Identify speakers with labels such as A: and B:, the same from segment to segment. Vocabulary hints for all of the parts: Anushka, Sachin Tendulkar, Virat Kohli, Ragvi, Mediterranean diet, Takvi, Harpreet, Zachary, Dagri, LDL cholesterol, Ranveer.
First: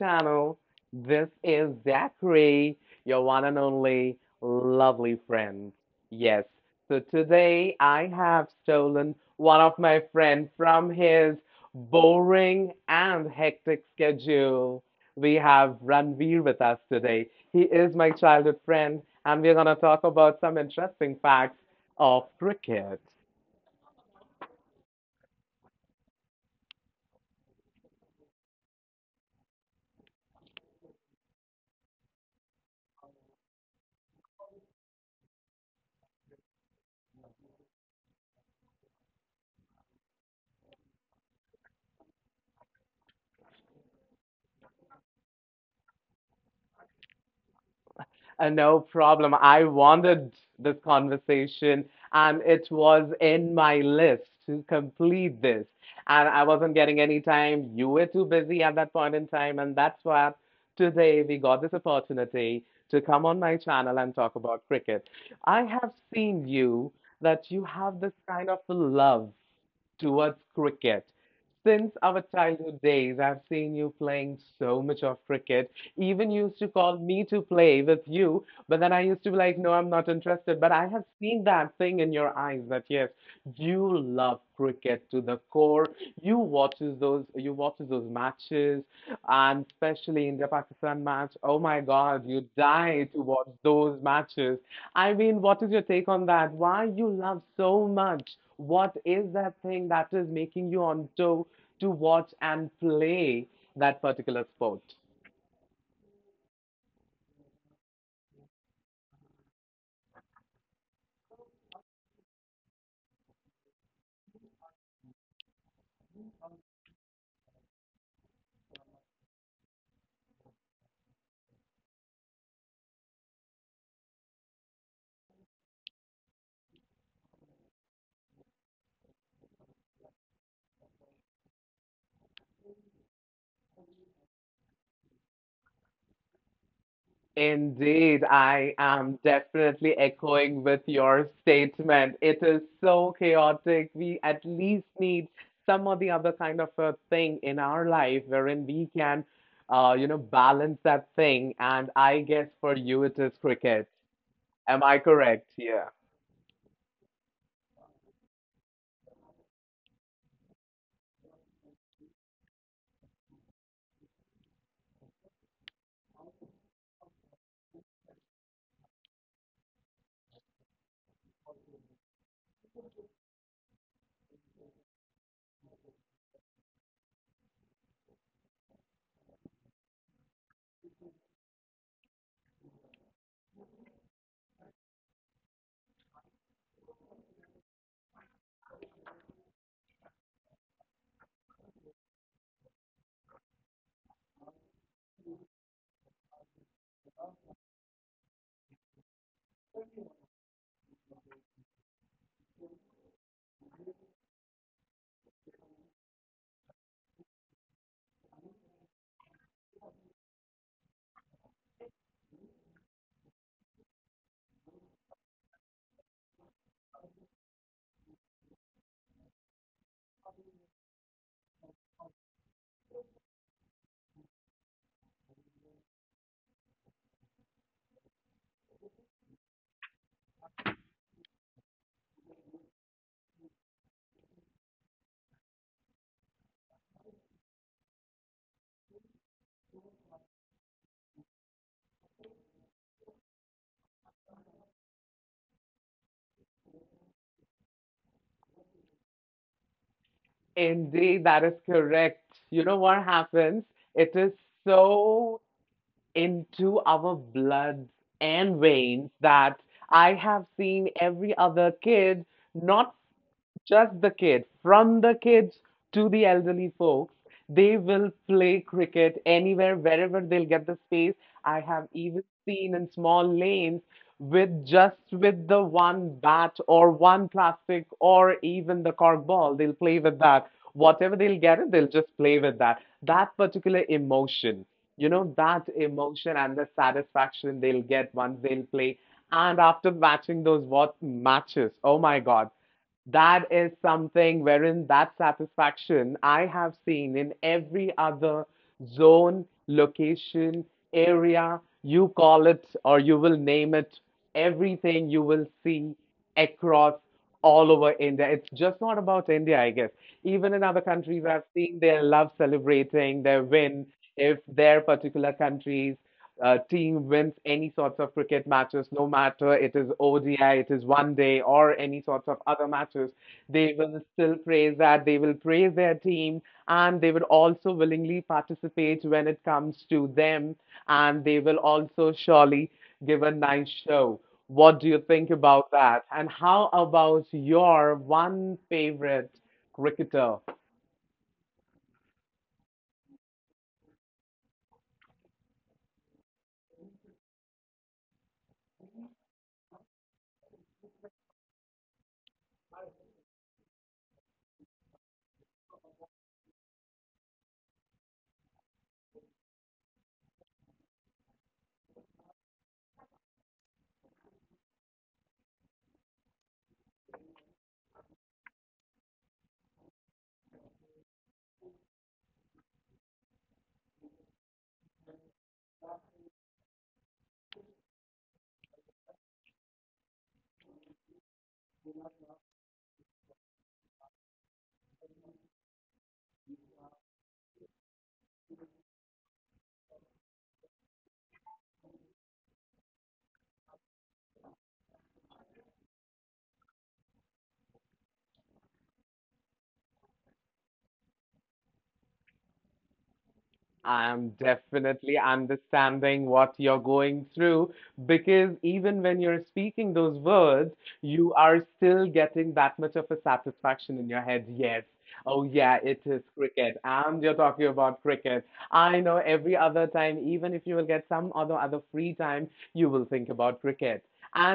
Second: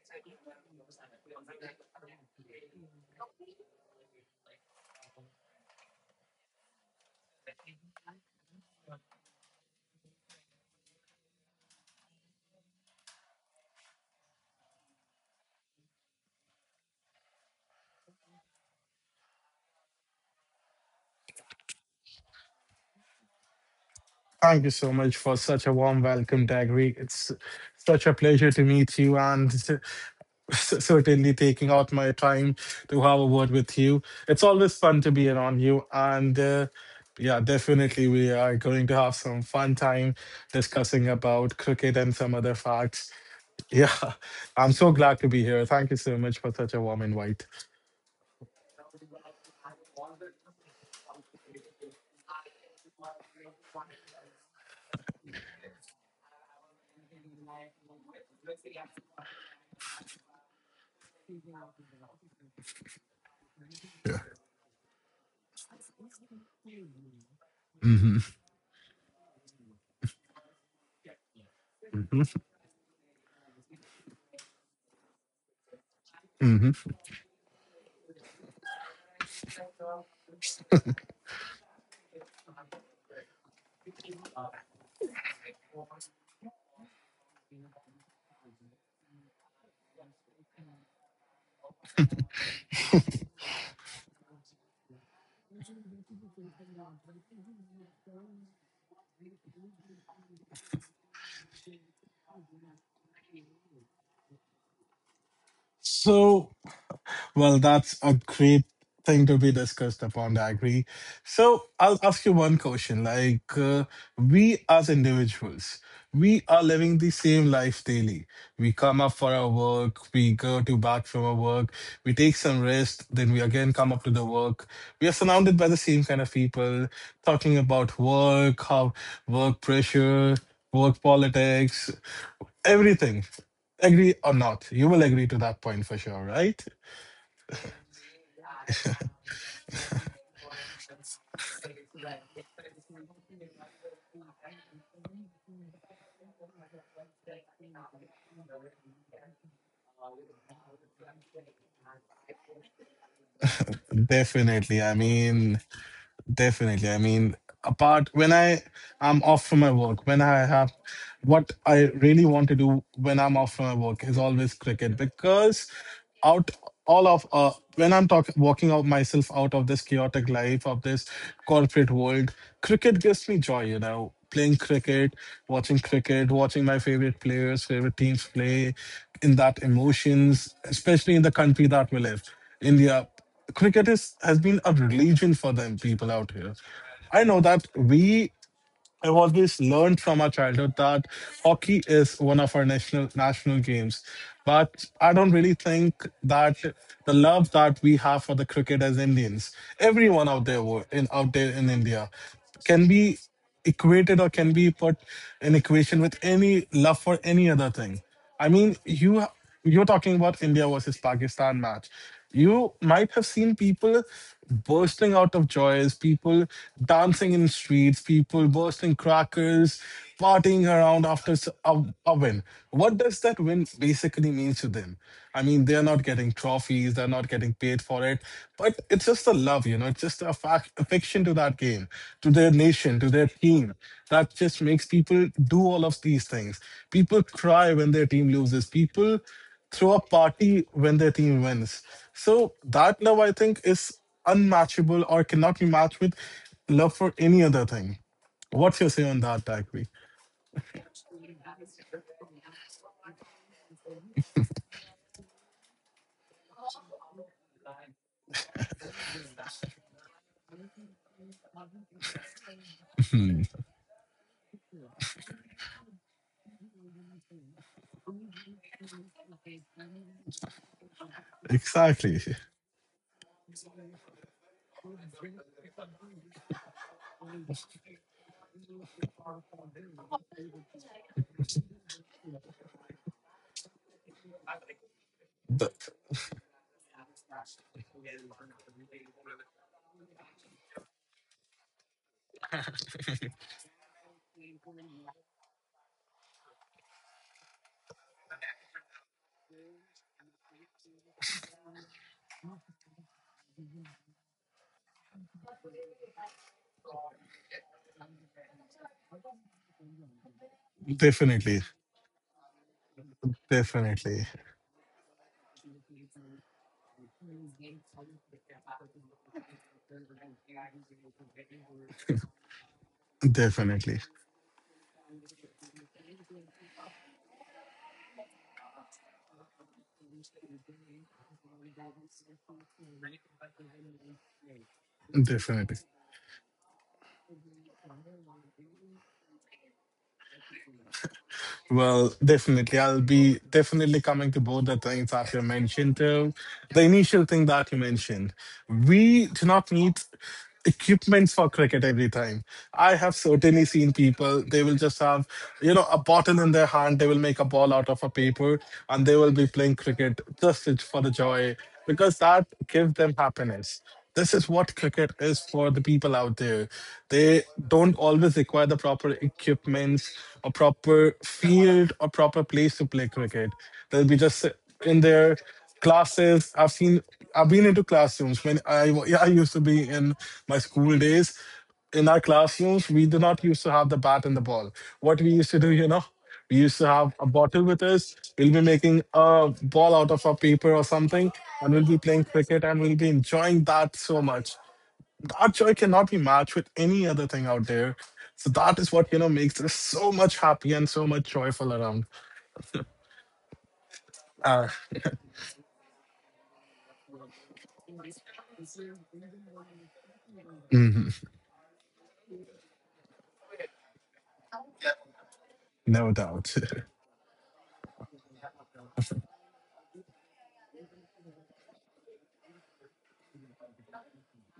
A: channel. This is Zachary, your one and only lovely friend. Yes, so today I have stolen one of my friends from his boring and hectic schedule. We have Ranveer with us today. He is my childhood friend, and we're going to talk about some interesting facts of cricket.
B: Thank you so much for such a warm welcome, Dagri. It's such a pleasure to meet you and certainly taking out my time to have a word with you. It's always fun to be around you. And Yeah, definitely, we are going to have some fun time discussing about cricket and some other facts. Yeah, I'm so glad to be here. Thank you so much for such a warm invite.
A: No problem. I wanted this conversation, and it was in my list to complete this. And I wasn't getting any time. You were too busy at that point in time, and that's why today we got this opportunity to come on my channel and talk about cricket. I have seen you that you have this kind of love towards cricket. Since our childhood days, I've seen you playing so much of cricket even used to
B: Mhm.
A: call me to play with you, but then I used to be like, no, I'm not interested. But I have seen that thing in your eyes that yes, you love cricket to the core. You watches those matches and especially India Pakistan match. Oh my God, you die to watch those matches. I mean, what is your take on that? Why you love so much? What is that thing that is making you on toe to watch and play that particular sport?
B: So, Well, that's a great thing to be discussed upon. I agree. So I'll ask you one question. We as individuals, we are living the same life daily. We come up for our work, we go to back from our work, we take some rest, then we again come up to the work. We are surrounded by the same kind of people talking about work, how work pressure, work politics, everything. Agree or not, you will agree to that point for sure, right?
A: Indeed, I am definitely echoing with your statement. It is so chaotic. We at least need some or the other kind of a thing in our life wherein we can, balance that thing. And I guess for you, it is cricket.
B: Definitely.
A: Am
B: I
A: I correct?
B: mean,
A: Yeah.
B: definitely. I mean, apart when I'm off from my work, when I have what I really want to do when I'm off from my work is always cricket because out all of when I'm talking walking out myself out of this chaotic life of this corporate world, cricket gives me joy, you know. Playing cricket, watching my favorite players, favorite teams play, in that emotions, especially in the country that we live, India cricket is has been a religion for the people out here. I know that we have always learned from our childhood that hockey is one of our national games, but I don't really think that the love that we have for the cricket as Indians, everyone out there in out there in India, can be equated or can be put in equation with any love for any other thing. I mean, you. You're talking about India versus Pakistan match. You might have seen people bursting out of joys, people dancing in streets, people bursting crackers, partying around after a win. What does that win basically mean to them? I mean, they're not getting trophies, they're not getting paid for it, but it's just the love, you know, it's just a fac affection to that game, to their nation, to their team. That just makes people do all of these things. People cry when their team loses. People throw a party when their team wins. So that love, I think, is unmatchable or cannot be matched with love for any other thing. What's your say on that, Takvi?
A: Indeed, that is correct. You know what happens? It is so into our bloods and veins that I have seen every other kid not just the kids, from the kids to the elderly folks, they will play cricket anywhere, wherever they'll get the space. I have
B: Exactly.
A: even seen in small lanes with just with the one bat or one plastic or even the cork ball, they'll play with that. Whatever they'll get it, they'll just play with that. That particular emotion,
B: The-
A: that emotion and the satisfaction they'll get once they'll play. And after watching those what matches, oh my God. That is something wherein that satisfaction I have seen in every other zone, location, area, you call it or you will name it, everything you will see across all over India. It's just not about India, I guess. Even in other countries, I've
B: definitely.
A: seen their love celebrating their win
B: Definitely.
A: if their particular countries team wins any sorts of cricket matches, no matter it is ODI, it is one day, or any sorts of other matches, they
B: Definitely.
A: will still praise that. They will praise their team, and they will also willingly participate when it comes to them, and they will also surely give a nice show. What do you think
B: Definitely.
A: about that? And how about your one favorite cricketer?
B: Well, definitely. I'll be definitely coming to both the things that you mentioned to the initial thing that you mentioned. We do not need equipments for cricket every time. I have certainly seen people, they will just have, you know, a bottle in their hand, they will make a ball out of a paper and they will be playing cricket for the joy because that gives them happiness, this is what cricket is for the people out there. They don't always require the proper equipments or proper field or proper place to play cricket. They'll be just in their classes. I've seen I've been into classrooms when I used to be in my school days in our classrooms, we do not used to have the bat and the ball. What we used to do, you know, we used to have a bottle with us. We'll be making a ball out of a paper or something, and we'll be playing cricket and we'll be enjoying that so much. That joy cannot be matched with any other thing out there. So that is what, you know, makes us so much happy and so much joyful around.
A: I'm
B: Uh,
A: definitely understanding what you're going through because even when you're speaking those words, you are still getting that much of a satisfaction in your head. Yes. Oh, yeah, it
B: no
A: is
B: doubt,
A: cricket. And you're talking about cricket. I know every other time, even if you will get some other free time, you will think about cricket.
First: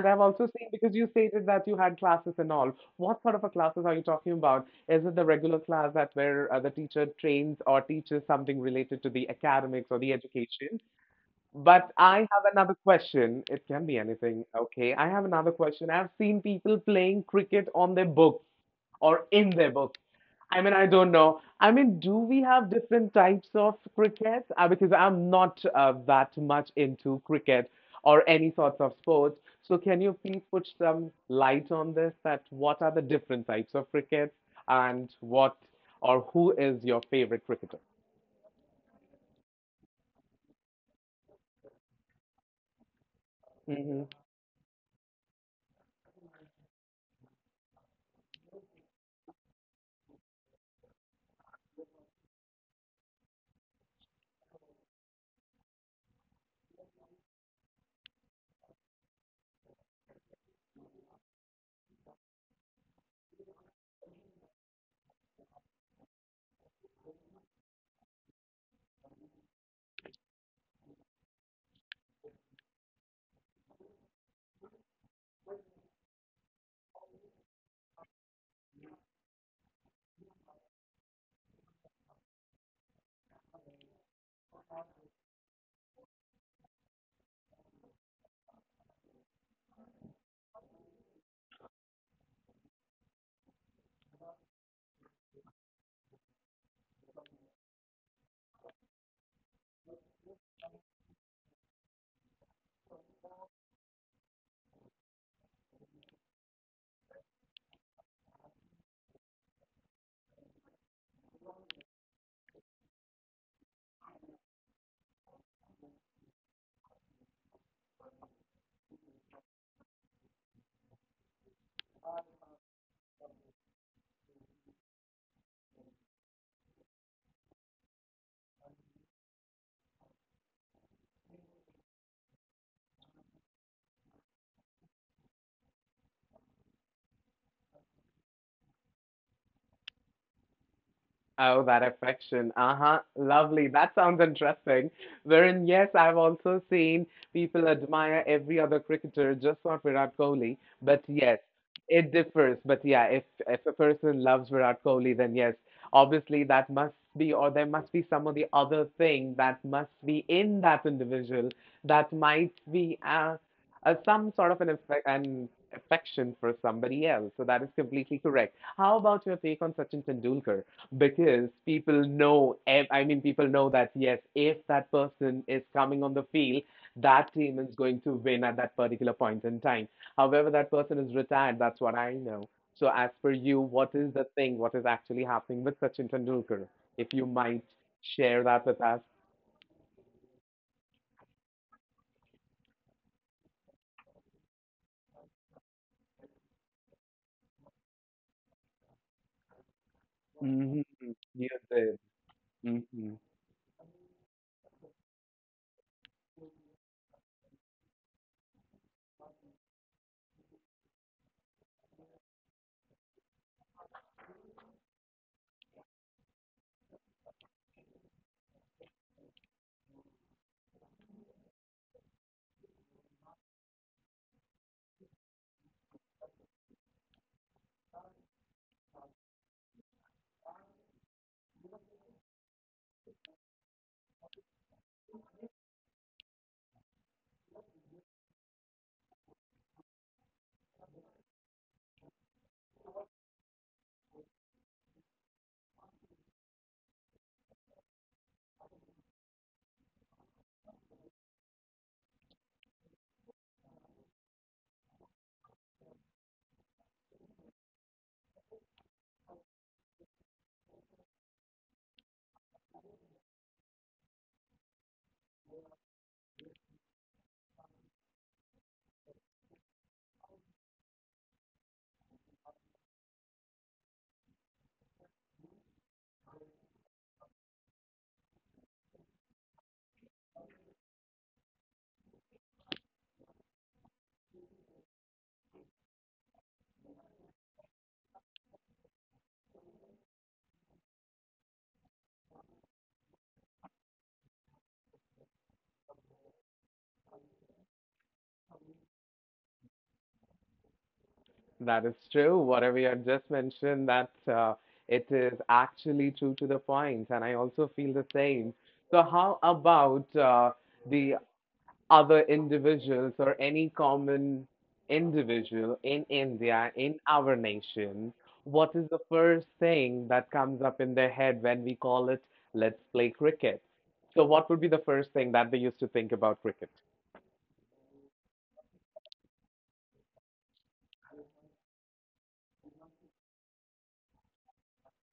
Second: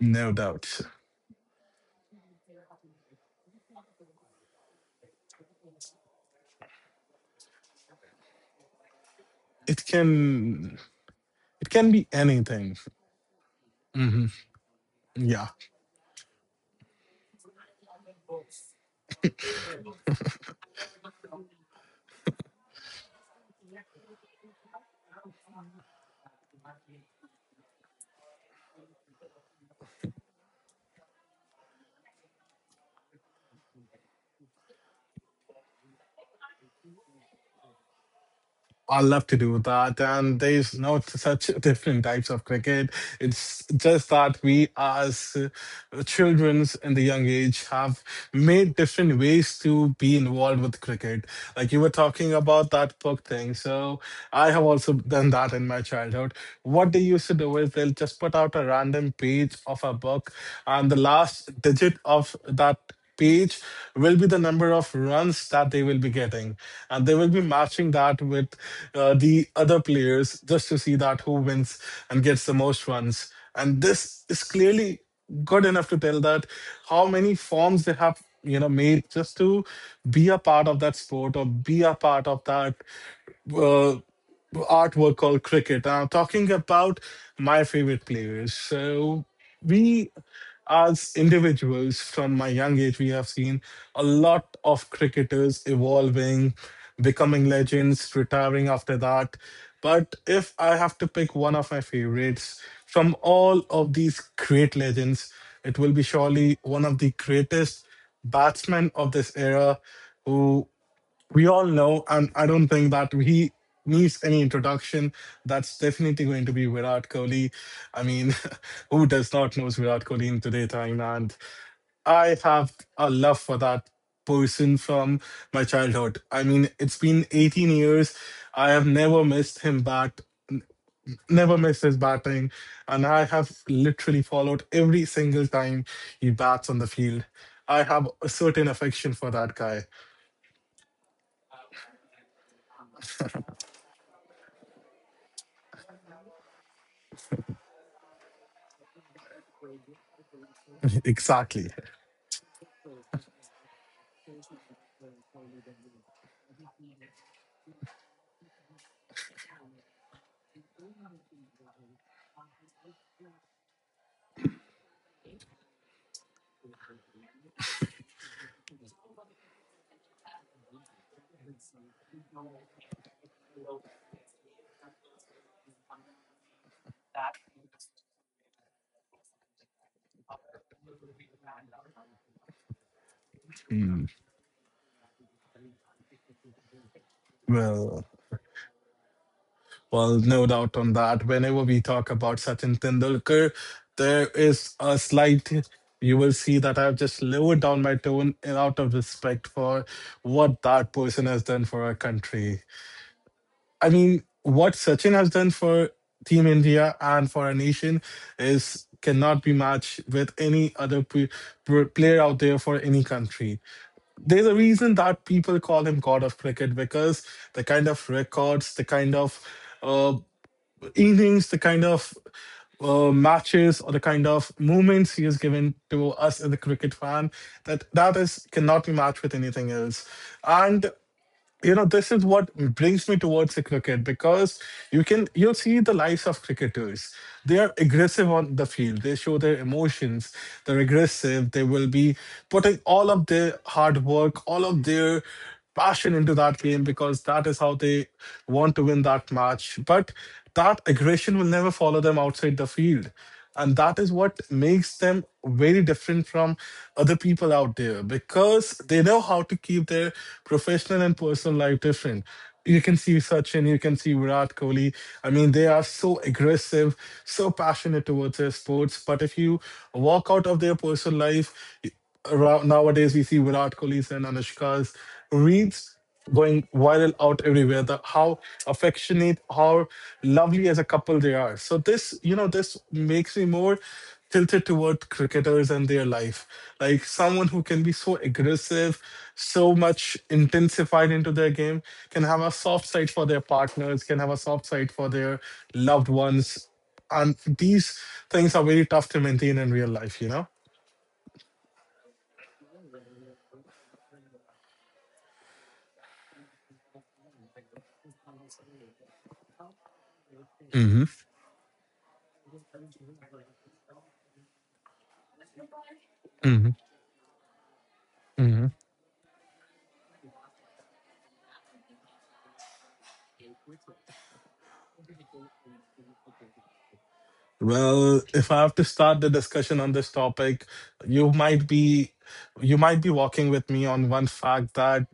A: I've
B: no
A: also seen
B: doubt.
A: because you stated that you had classes and all. What sort of a classes are you talking about? Is it the regular class that where the teacher trains or teaches something related to the
B: It
A: academics or the
B: can
A: education?
B: it
A: But
B: can be
A: I have another
B: anything.
A: question. It can be
B: Hmm.
A: anything. Okay. I have
B: Yeah.
A: another question. I've seen people playing cricket on their books or in their book. I mean, I don't know. I mean, do we have different types of cricket? Because I'm not that much into cricket or any sorts of sports. So can you please put some light on this, that what are the different types of cricket and what or who is your favorite cricketer?
B: I love to do that, and there's not such different types of cricket. It's just that we, as childrens in the young age, have made different ways to be involved with cricket. Like you were talking about that book thing, so I have also done that in my childhood. What they used to do is they'll just put out a random page of a book, and the last digit of that page will be the number of runs that they will be getting and they will be matching that with the other players just to see that who wins and gets the most runs, and this is clearly good enough to tell that how many forms they have, you know, made just to be a part of that sport or be a part of that uh, artwork called Cricket. I'm talking about my favorite players. So we as individuals from my young age, we have seen a lot of cricketers evolving, becoming legends, retiring after that. But if I have to pick one of my favorites from all of these great legends, it will be surely one of the greatest batsmen of this era who we all know, and I don't think that he needs any introduction. That's definitely going to be Virat Kohli. I mean, who does not know Virat Kohli in today's time? And I have a love for that person from my childhood. I mean, it's been 18 years. I have never missed him bat, never missed his batting, and I have literally followed every single time he bats on the field. I have a certain affection for that guy.
A: Oh, that affection. Uh-huh. Lovely. That sounds interesting. Wherein, yes, I've also seen people admire every other cricketer, just not Virat Kohli. But yes,
B: Exactly.
A: it differs. But yeah, if a person loves Virat Kohli, then yes, obviously that must be, or there must be some of the other thing that must be in that individual that might be some sort of an affec an affection for somebody else. So that is completely correct. How about your take on Sachin Tendulkar? Because people know, I mean, people know that yes, if that person is coming on the field, that team is going to win at that particular point in time. However, that person is retired, that's what I know. So as per you, what is the thing, what is actually happening with Sachin Tendulkar, if you might
B: Well,
A: share that with us.
B: well, no doubt on that. Whenever we talk about Sachin Tendulkar, there is a slight, you will see that I've just lowered down my tone out of respect for what
A: Hmm.
B: that person has
A: You
B: done for our
A: did.
B: country.
A: Hmm.
B: I mean, what Sachin has done for Team India and for our nation is cannot be matched with any other player out there for any country. There's a reason that people call him God of Cricket because the kind of records, the kind of uh, innings, the kind of matches, or the kind of moments he has given to us as a cricket fan, that that is cannot be matched with anything else. And you know this is what brings me towards the cricket because you see the lives of cricketers, they are aggressive on the field, they show their emotions, they're aggressive, they will be putting all of their hard work, all of their passion into that game because that is how they want to win that match, but that aggression will never follow them outside the field, and that is what makes them very different from other people out there because they know how to keep their professional and personal life different. You can see Sachin, you can see Virat Kohli. I mean, they are so aggressive, so passionate towards their sports. But if you walk out of their personal life, y- around, nowadays we see Virat Kohli's and Anushka's reads going viral out everywhere, the how affectionate, how lovely as a couple they are, so this, you know, this makes me more tilted toward cricketers and their life, like someone who can be so aggressive, so much intensified into their game, can have a soft side for their partners, can have a soft side for their loved ones, and these things are very tough to maintain in real life, you know.
A: That is true. Whatever you have just mentioned, that it is actually true to the point, and I also feel the same. So, how about
B: Mm-hmm.
A: the other individuals or any common individual in India,
B: Hmm.
A: in our nation?
B: Hmm.
A: What is the first thing that comes up in their head when we call it "Let's play cricket"? So, what would be the first thing that they used to think about cricket?
B: Well, if I have to start the discussion on this topic, you might be you might be walking with me on one fact that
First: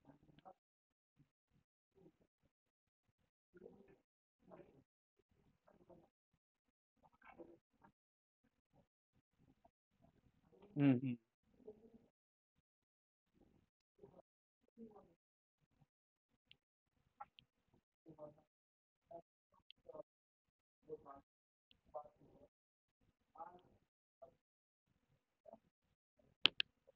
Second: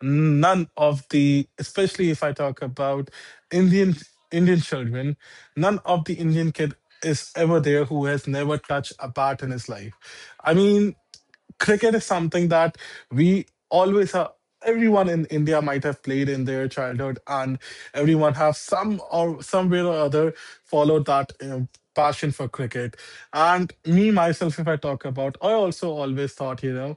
B: none of the especially if I talk about Indian Indian children, none of the Indian kid is ever there who has never touched a bat in his life. I mean, cricket is something that we always are everyone in India might have played in their childhood, and everyone have some or somewhere or other followed that, passion for cricket. And me myself, if I talk about, I also always thought,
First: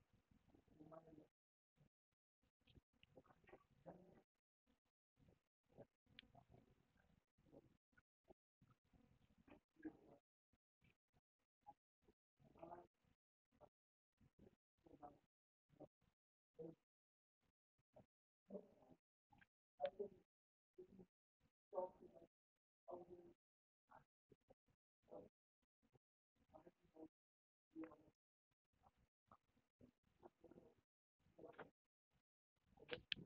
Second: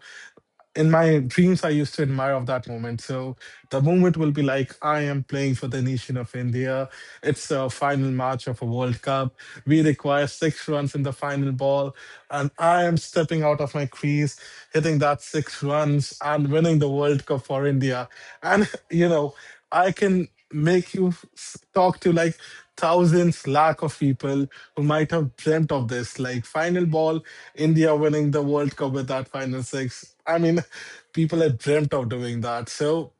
B: in my dreams I used to admire of that moment. So the moment will be like I am playing for the nation of India. It's a final match of a World Cup. We require six runs in the final ball, and I am stepping out of my crease, hitting that six runs and winning the World Cup for India. And I can make you talk to like thousands lakh of people who might have dreamt of this, like, final ball, India winning the World Cup with that final six. I mean, people have dreamt of doing that. So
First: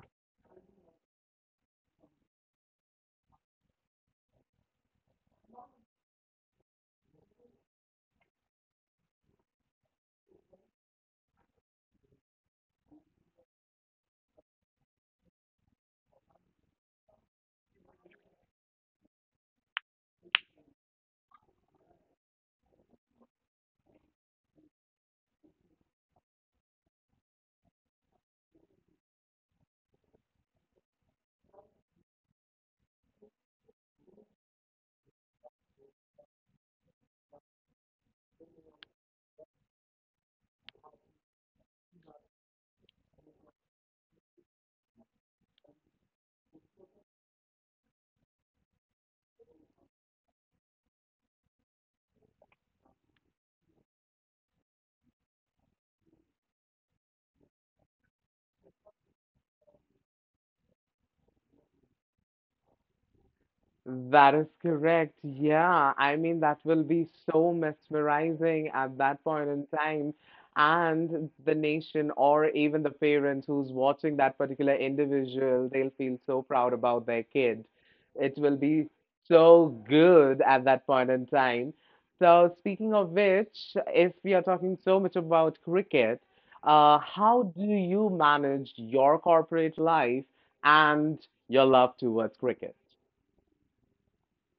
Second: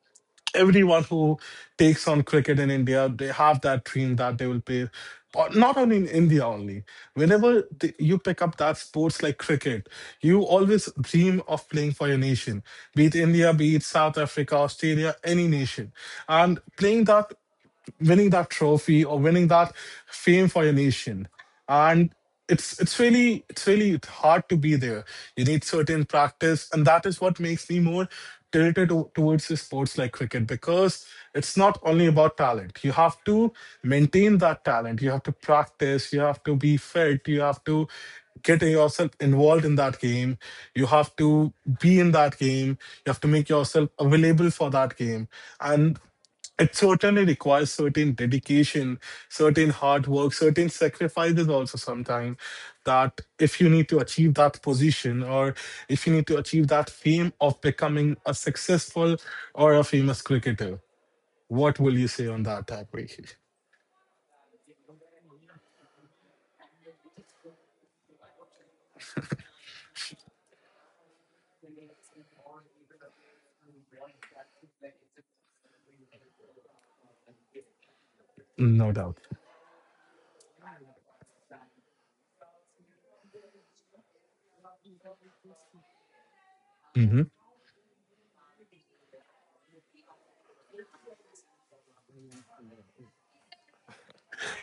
B: everyone who takes on cricket in India, they have that dream that they will play. Or not only in India only, whenever you pick up that sports like cricket, you always dream of playing for your nation. Be it India, be it South Africa, Australia, any nation, and playing that, winning that trophy, or winning that fame for your nation. And it's really hard to be there. You need certain practice, and that is what makes me more tilted towards the sports like cricket, because it's not only about talent. You have to maintain that talent, you have to practice, you have to be fit, you have to get yourself involved in that game, you have to be in that game, you have to make yourself available for that game. And it certainly requires certain dedication, certain hard work, certain sacrifices also sometimes, that if you need to achieve that position, or if you need to achieve that fame of becoming a successful or a famous cricketer. What will you say on that, Harpreet?
A: That is correct. Yeah. I mean, that will be so mesmerizing at that point in time. And the nation, or even the parents who's watching that particular individual, they'll feel so proud about their kid. It will
B: No
A: be
B: doubt.
A: so good at that point in time. So, speaking of which, if we are talking so much about cricket,
B: Mm-hmm.
A: how do you manage your corporate life and your love towards cricket?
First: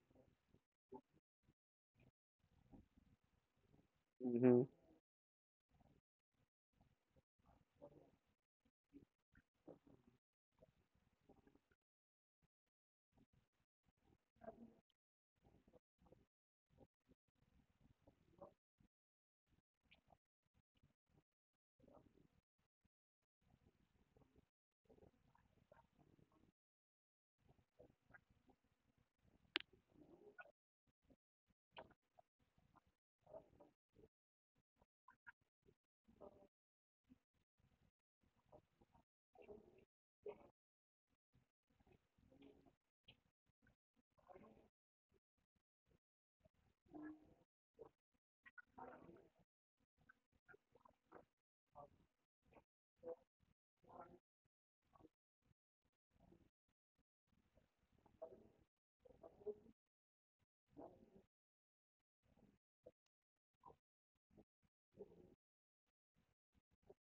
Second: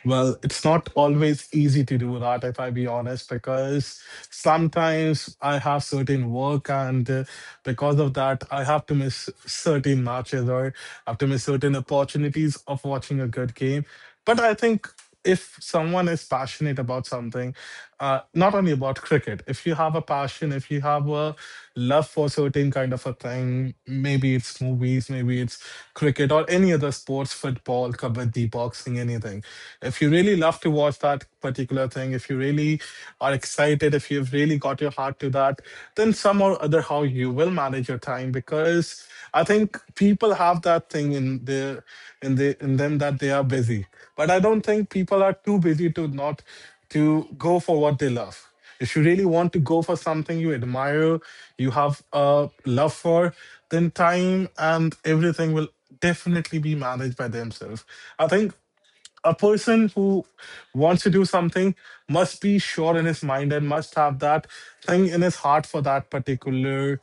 B: Well, it's not always easy to do that, if I be honest, because sometimes I have certain work, and because of that, I have to miss certain matches, or have to miss certain opportunities of watching a good game. But I think, if someone is passionate about something, not only about cricket, if you have a passion, if you have a love for certain kind of a thing, maybe it's movies, maybe it's cricket, or any other sports, football, kabaddi, boxing, anything. If you really love to watch that particular thing, if you really are excited, if you've really got your heart to that, then some or other how you will manage your time. Because I think people have that thing in their in them, that they are busy. But I don't think people are too busy to not to go for what they love. If you really want to go for something you admire, you have a love for, then time and everything will definitely be managed by themselves. I think a person who wants to do something must be sure in his mind and must have that thing in his heart for that particular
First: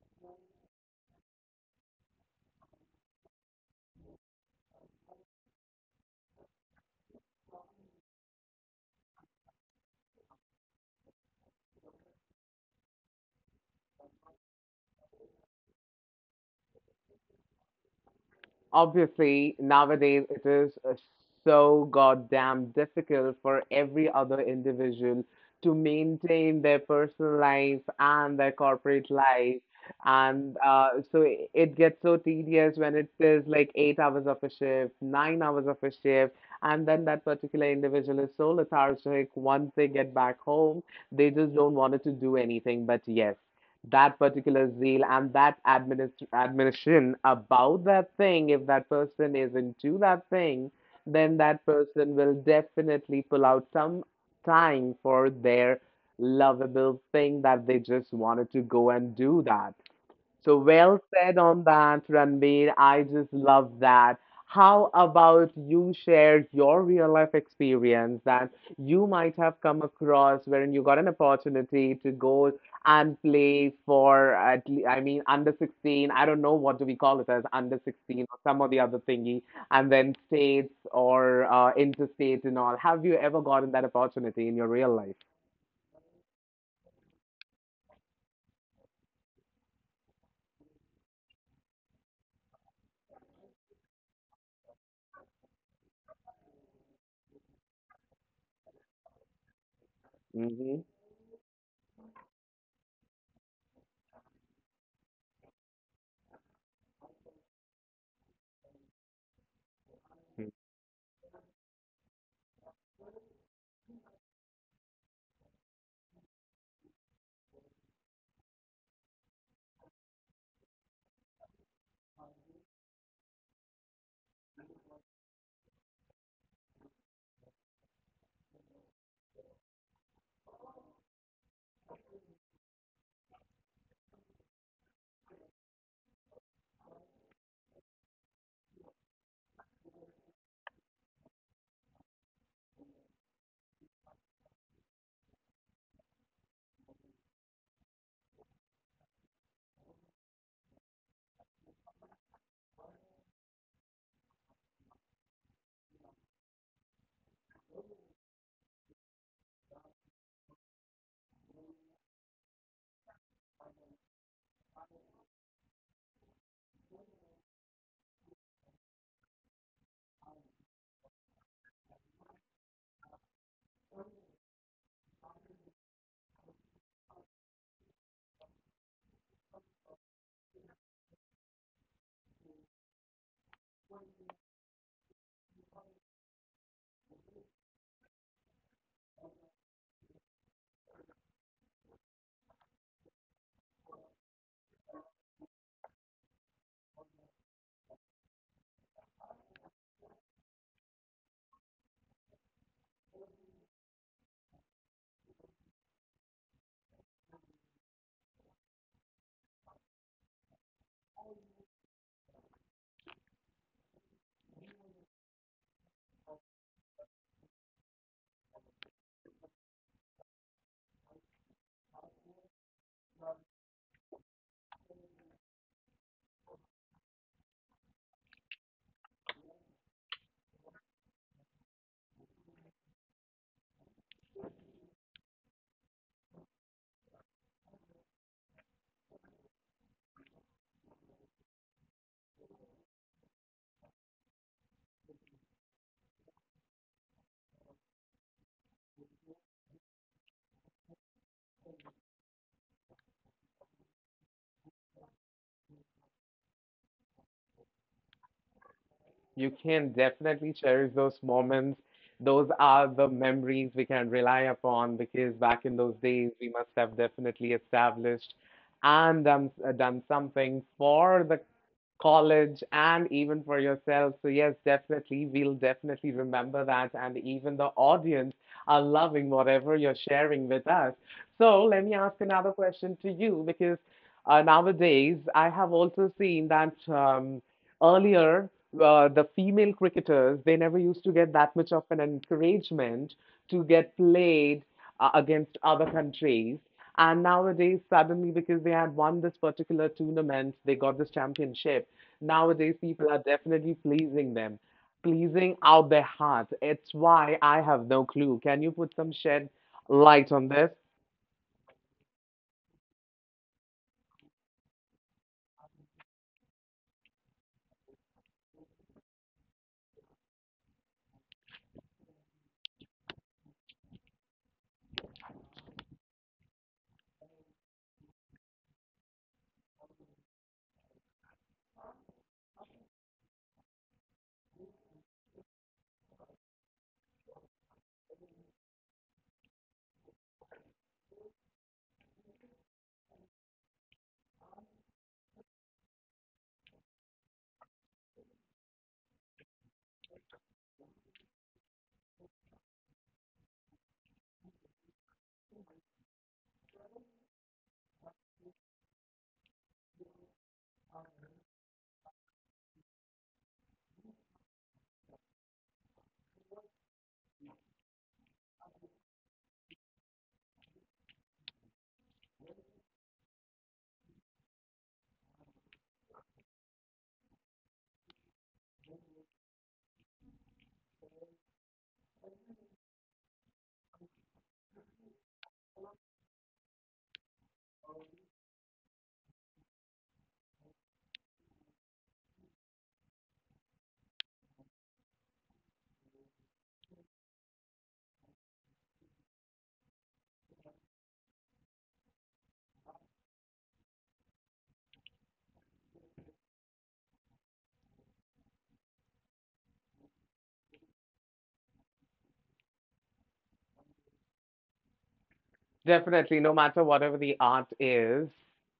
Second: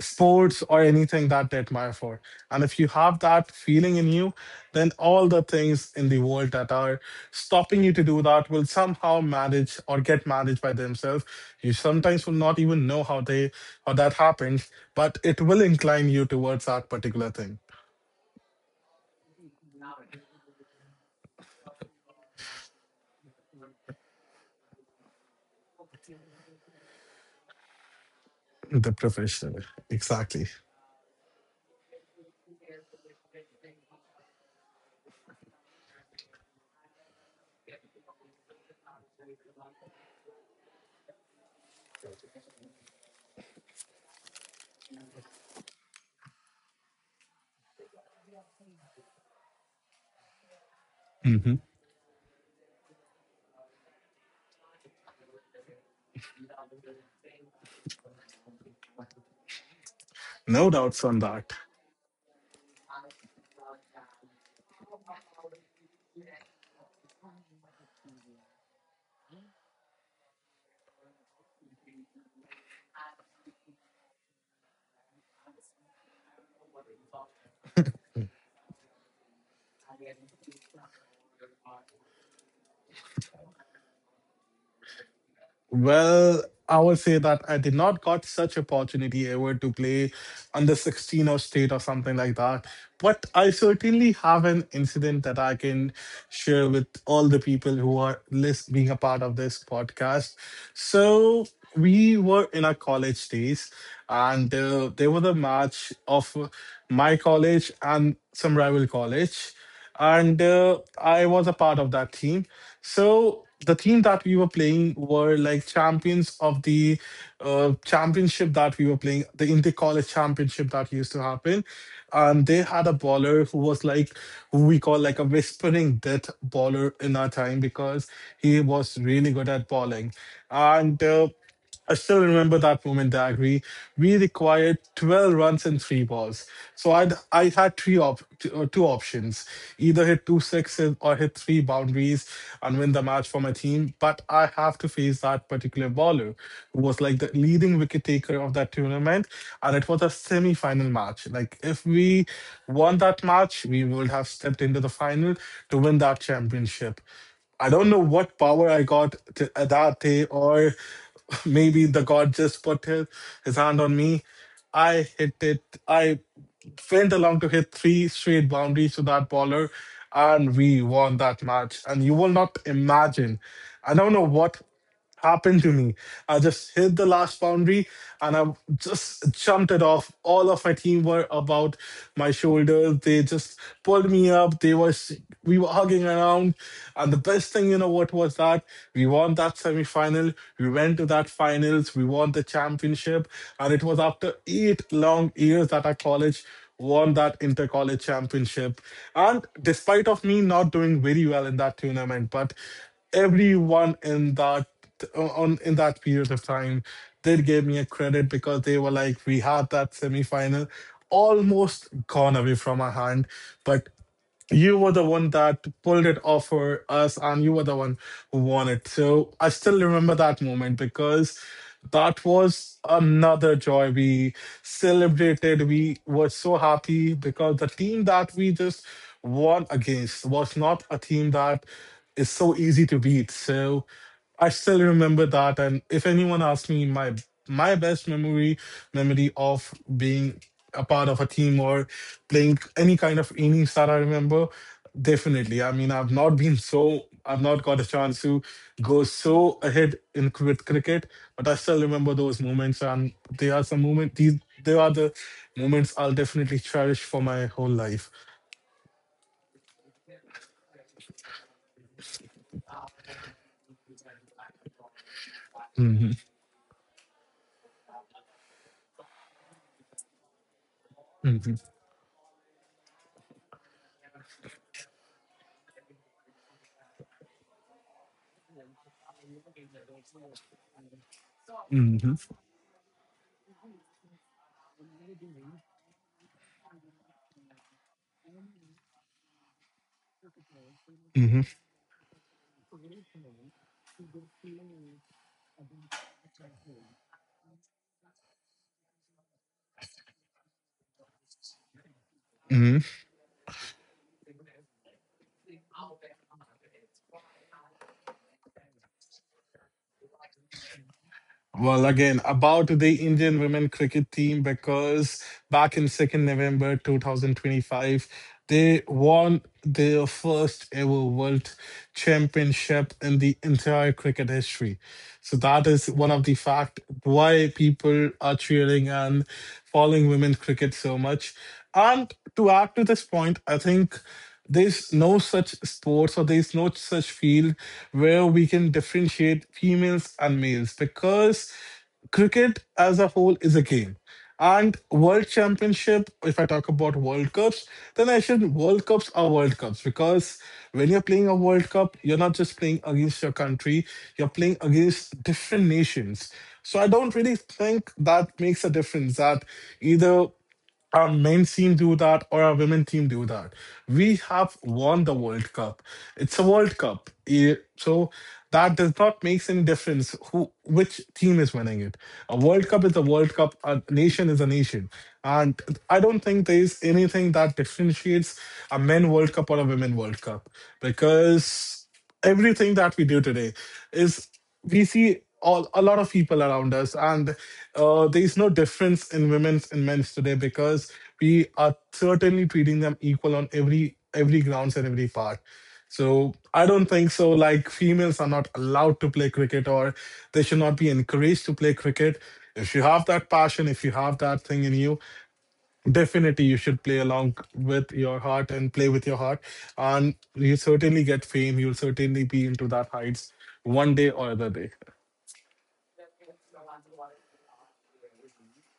B: sports or anything that they admire for. And if you have that feeling in you, then all the things in the world that are stopping you to do that will somehow manage or get managed by themselves. You sometimes will not even know how that happens, but it will incline you towards that particular thing.
A: Obviously, nowadays it is so goddamn difficult for every other individual to maintain their personal life and their
B: The
A: corporate life.
B: professional. Exactly.
A: And so it gets so tedious when it is like 8 hours of a shift, 9 hours of a shift, and then that particular individual is so lethargic. Once they get back home, they just don't want to do anything, but yes, that particular zeal and that admonition about that thing, if that person is into that thing, then that person will definitely pull out some time for their lovable thing that they just wanted to go and do that. So
B: No
A: well
B: doubts on
A: said
B: that.
A: on that, Ranveer. I just love that. How about you share your real life experience that you might have come across wherein you got an opportunity to go and play for at le I mean under 16, I don't know what do we call it as under 16 or some of the other thingy, and then states or interstate and all. Have you ever gotten that opportunity in your real life?
B: Well, I would say that I did not got such opportunity ever to play under 16 or state or something like that. But I certainly have an incident that I can share with all the people who are being a part of this podcast.
A: Mm-hmm.
B: So we were in our college days, and there was a match of my college and some rival college. And I was a part of that team. So the team that we were playing were like champions of the championship that we were playing, the inter college championship that used to happen. And they had a baller who was like, who we call like a whispering death baller in our time, because he was really good at balling. And I still remember that moment, Dagri. We required 12 runs and three balls. So I had two options: either hit two sixes or hit three boundaries and win the match for my team. But I have to face that particular bowler who was like the leading wicket taker of that tournament. And it was a semi final match. Like, if we won that match, we would have stepped into the final to win that championship. I don't know what power I got to, that day, or maybe the god just put his hand on me. I hit it. I went along to hit three straight boundaries to that baller, and we won that match. And you will not imagine. I don't know what happened to me. I just hit the last boundary, and I just jumped it off. All of my team were about my shoulders. They just pulled me up. We were hugging around. And the best thing, what was that? We won that semi-final. We went to that finals. We won the championship. And it was after 8 long years that our college won that inter-college championship. And despite of me not doing very well in that tournament, but everyone in that period of time did give me a credit, because they were like, we had that semifinal almost gone away from our hand, but you were the one that pulled it off for us, and you were the one who won it. So I still remember that moment, because that was another joy. We celebrated, we were so happy, because the team that we just won against was not a team that is so easy to beat. So I still remember that, and if anyone asks me my best memory of being a part of a team or playing any kind of innings that I remember, definitely. I mean, I've not got a chance to go so ahead in with cricket, but I still remember those moments. And they are the moments I'll definitely cherish for my whole life.
A: You can definitely cherish those moments. Those are the memories we can rely upon because back in those
B: Hmm.
A: days, we must have definitely established and done, done something for the
B: Hmm.
A: college and even for yourself. So, yes, definitely, we'll definitely remember that. And even the audience are loving whatever you're sharing with us. So, let me ask
B: Hmm.
A: another question to you because nowadays I have also seen that. Earlier the female cricketers, they never used to get
B: Hmm.
A: that much of an encouragement to get played against other countries. And nowadays, suddenly, because they had won this particular tournament, they got this championship, nowadays
B: Mhm.
A: people are definitely pleasing them, pleasing out their heart. It's why I have no clue. Can you put some shed light on this?
B: Well, again, about the Indian women cricket team, because back in 2nd November 2025, they won their first ever world championship in the entire cricket history. So that is one of the fact why people are cheering and following women cricket so much. And to add to this point, I think there's no such sports or there's no such field where we can differentiate females and males, because cricket as a whole is a game. And World Championship, if I talk about World Cups, then I should World Cups are World Cups, because when you're playing a World Cup, you're not just playing against your country, you're playing against different nations. So I don't really think that makes a difference, that either our men's team do that or our women team do that. We have won the World Cup. It's a World Cup. So that does not make any difference who which team is winning it. A World Cup is a World Cup. A nation is a nation. And I don't think there is anything that differentiates a men World Cup or a women World Cup, because everything that we do today is, we see all a lot of people around us. And there is no difference in women's and men's today, because we are certainly treating them equal on every grounds and every part. So I don't think so, like, females are not allowed to play cricket, or they should not be encouraged to play cricket. If you have that passion, if you have that thing in you, definitely, you should play along with your heart and play with your heart. And you certainly get fame. You'll certainly be into that heights one day or other day.
A: Definitely, no matter whatever the art is,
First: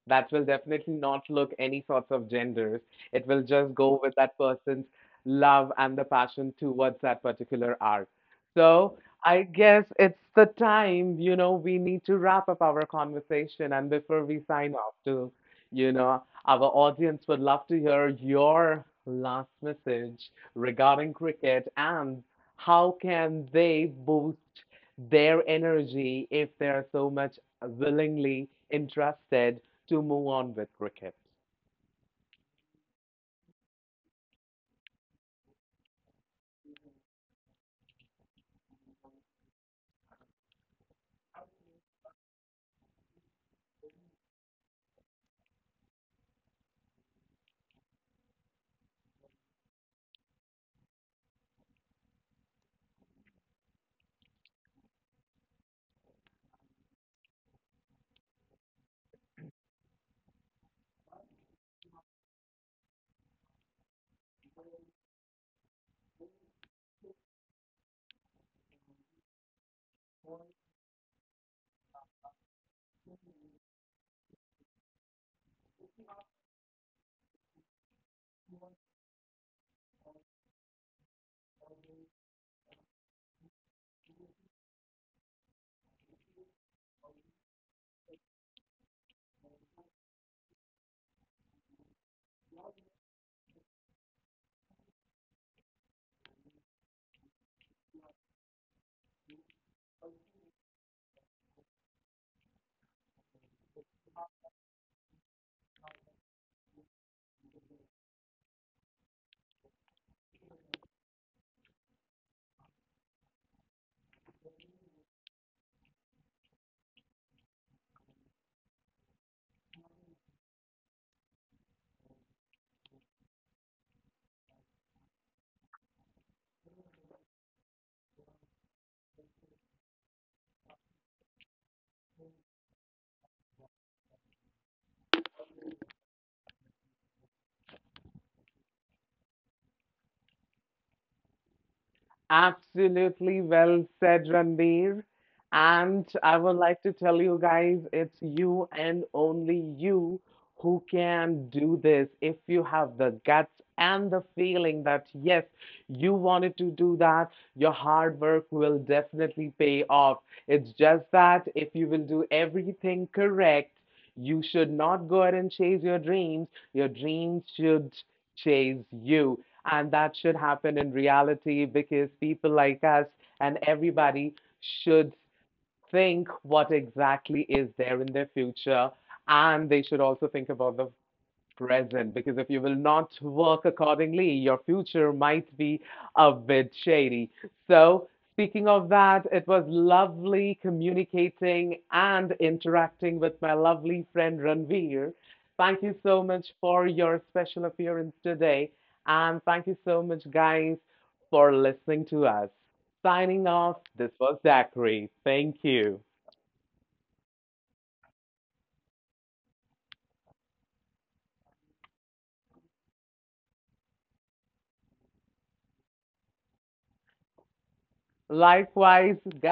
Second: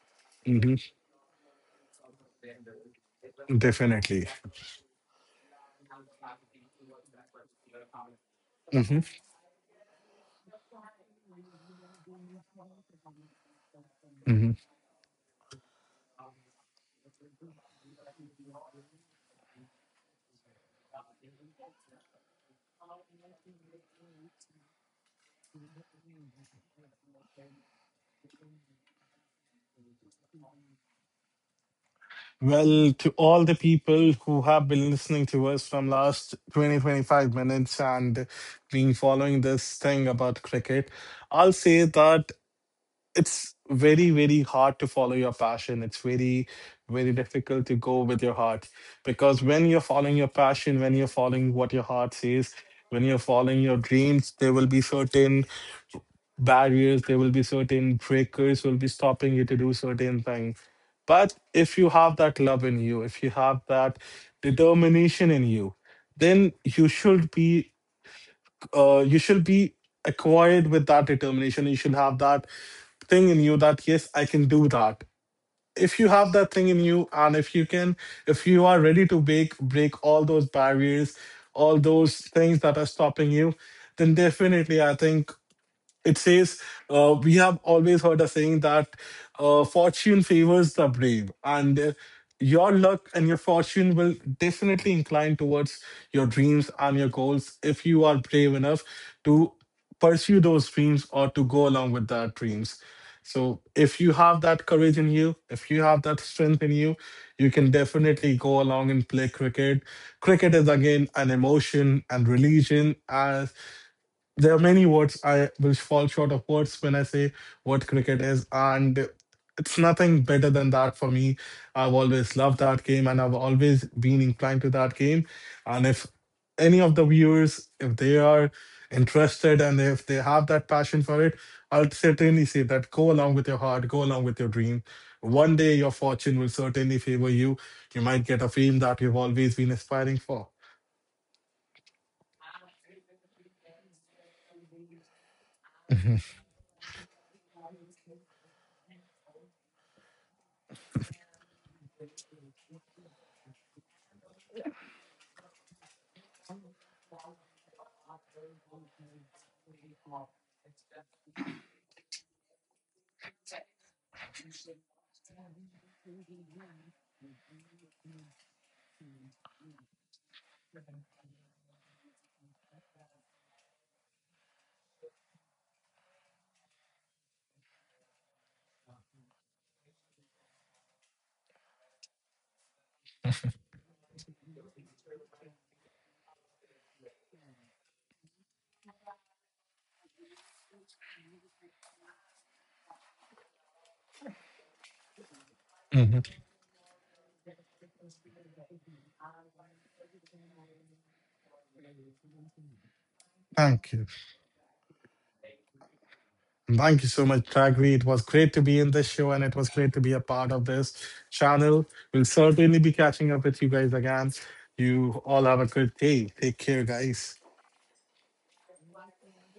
A: that will
B: Hmm.
A: definitely not look any sorts of genders. It will just go with
B: Definitely.
A: that person's love and the passion towards that particular art. So
B: Hmm.
A: I guess it's the time, you know, we need to wrap up our conversation. And before we
B: Hmm.
A: sign off to, you know, our audience would love to hear your last message regarding cricket and how can they boost their energy if they are so much willingly interested to move on with cricket.
B: Well, to all the people who have been listening to us from last 20-25 minutes and been following this thing about cricket, I'll say that it's very very hard to follow your passion. It's very very difficult to go with your heart, because when you're following your passion, when you're following what your heart says, when you're following your dreams, there will be certain barriers, there will be certain breakers will be stopping you to do certain things. But if you have that love in you, if you have that determination in you, then you should be acquired with that determination. You should have that thing in you, that yes, I can do that. If you have that thing in you, and if you can, if you are ready to break all those barriers, all those things that are stopping you, then definitely, I think it says, we have always heard a saying that fortune favors the brave, and your luck and your fortune will definitely incline towards your dreams and your goals if you are brave enough to pursue those dreams or to go along with that dreams. So, if you have that courage in you, if you have that strength in you, you can definitely go along and play cricket. Cricket is again an emotion and religion, as there are many words I will fall short of words when I say what cricket is, and it's nothing better than that for me. I've always loved that game, and I've always been inclined to that game. And if any of the viewers, if they are interested and if they have that passion for it, I'll certainly say that go along with your heart, go along with your dream. One day your fortune will certainly favor you. You might get a fame that you've always been aspiring for.
A: Absolutely well said, Ranbir. And I would like to tell you guys, it's you and only you who can do this. If you have the guts and the feeling that, yes, you wanted to do that, your hard work will definitely pay off. It's just that if you will do everything correct, you should not go ahead and chase your dreams. Your dreams should chase you. And that should happen in reality because people like us and everybody should think what exactly is there in their future. And they should also think about the present because if you will not work accordingly, your future might be a bit shady. So, speaking of that, it was lovely communicating and interacting with my lovely friend Ranveer. Thank you
B: Mhm.
A: so much for your special appearance today. And thank you so much, guys, for listening to us. Signing off,
B: Thank you.
A: this was Zachary. Thank you.
B: Thank you so much, Ragvi. It was great to be in this show, and it was great to be a part of this channel. We'll certainly be catching up with you guys again. You all have a good day. Take care, guys.
A: Likewise, guys.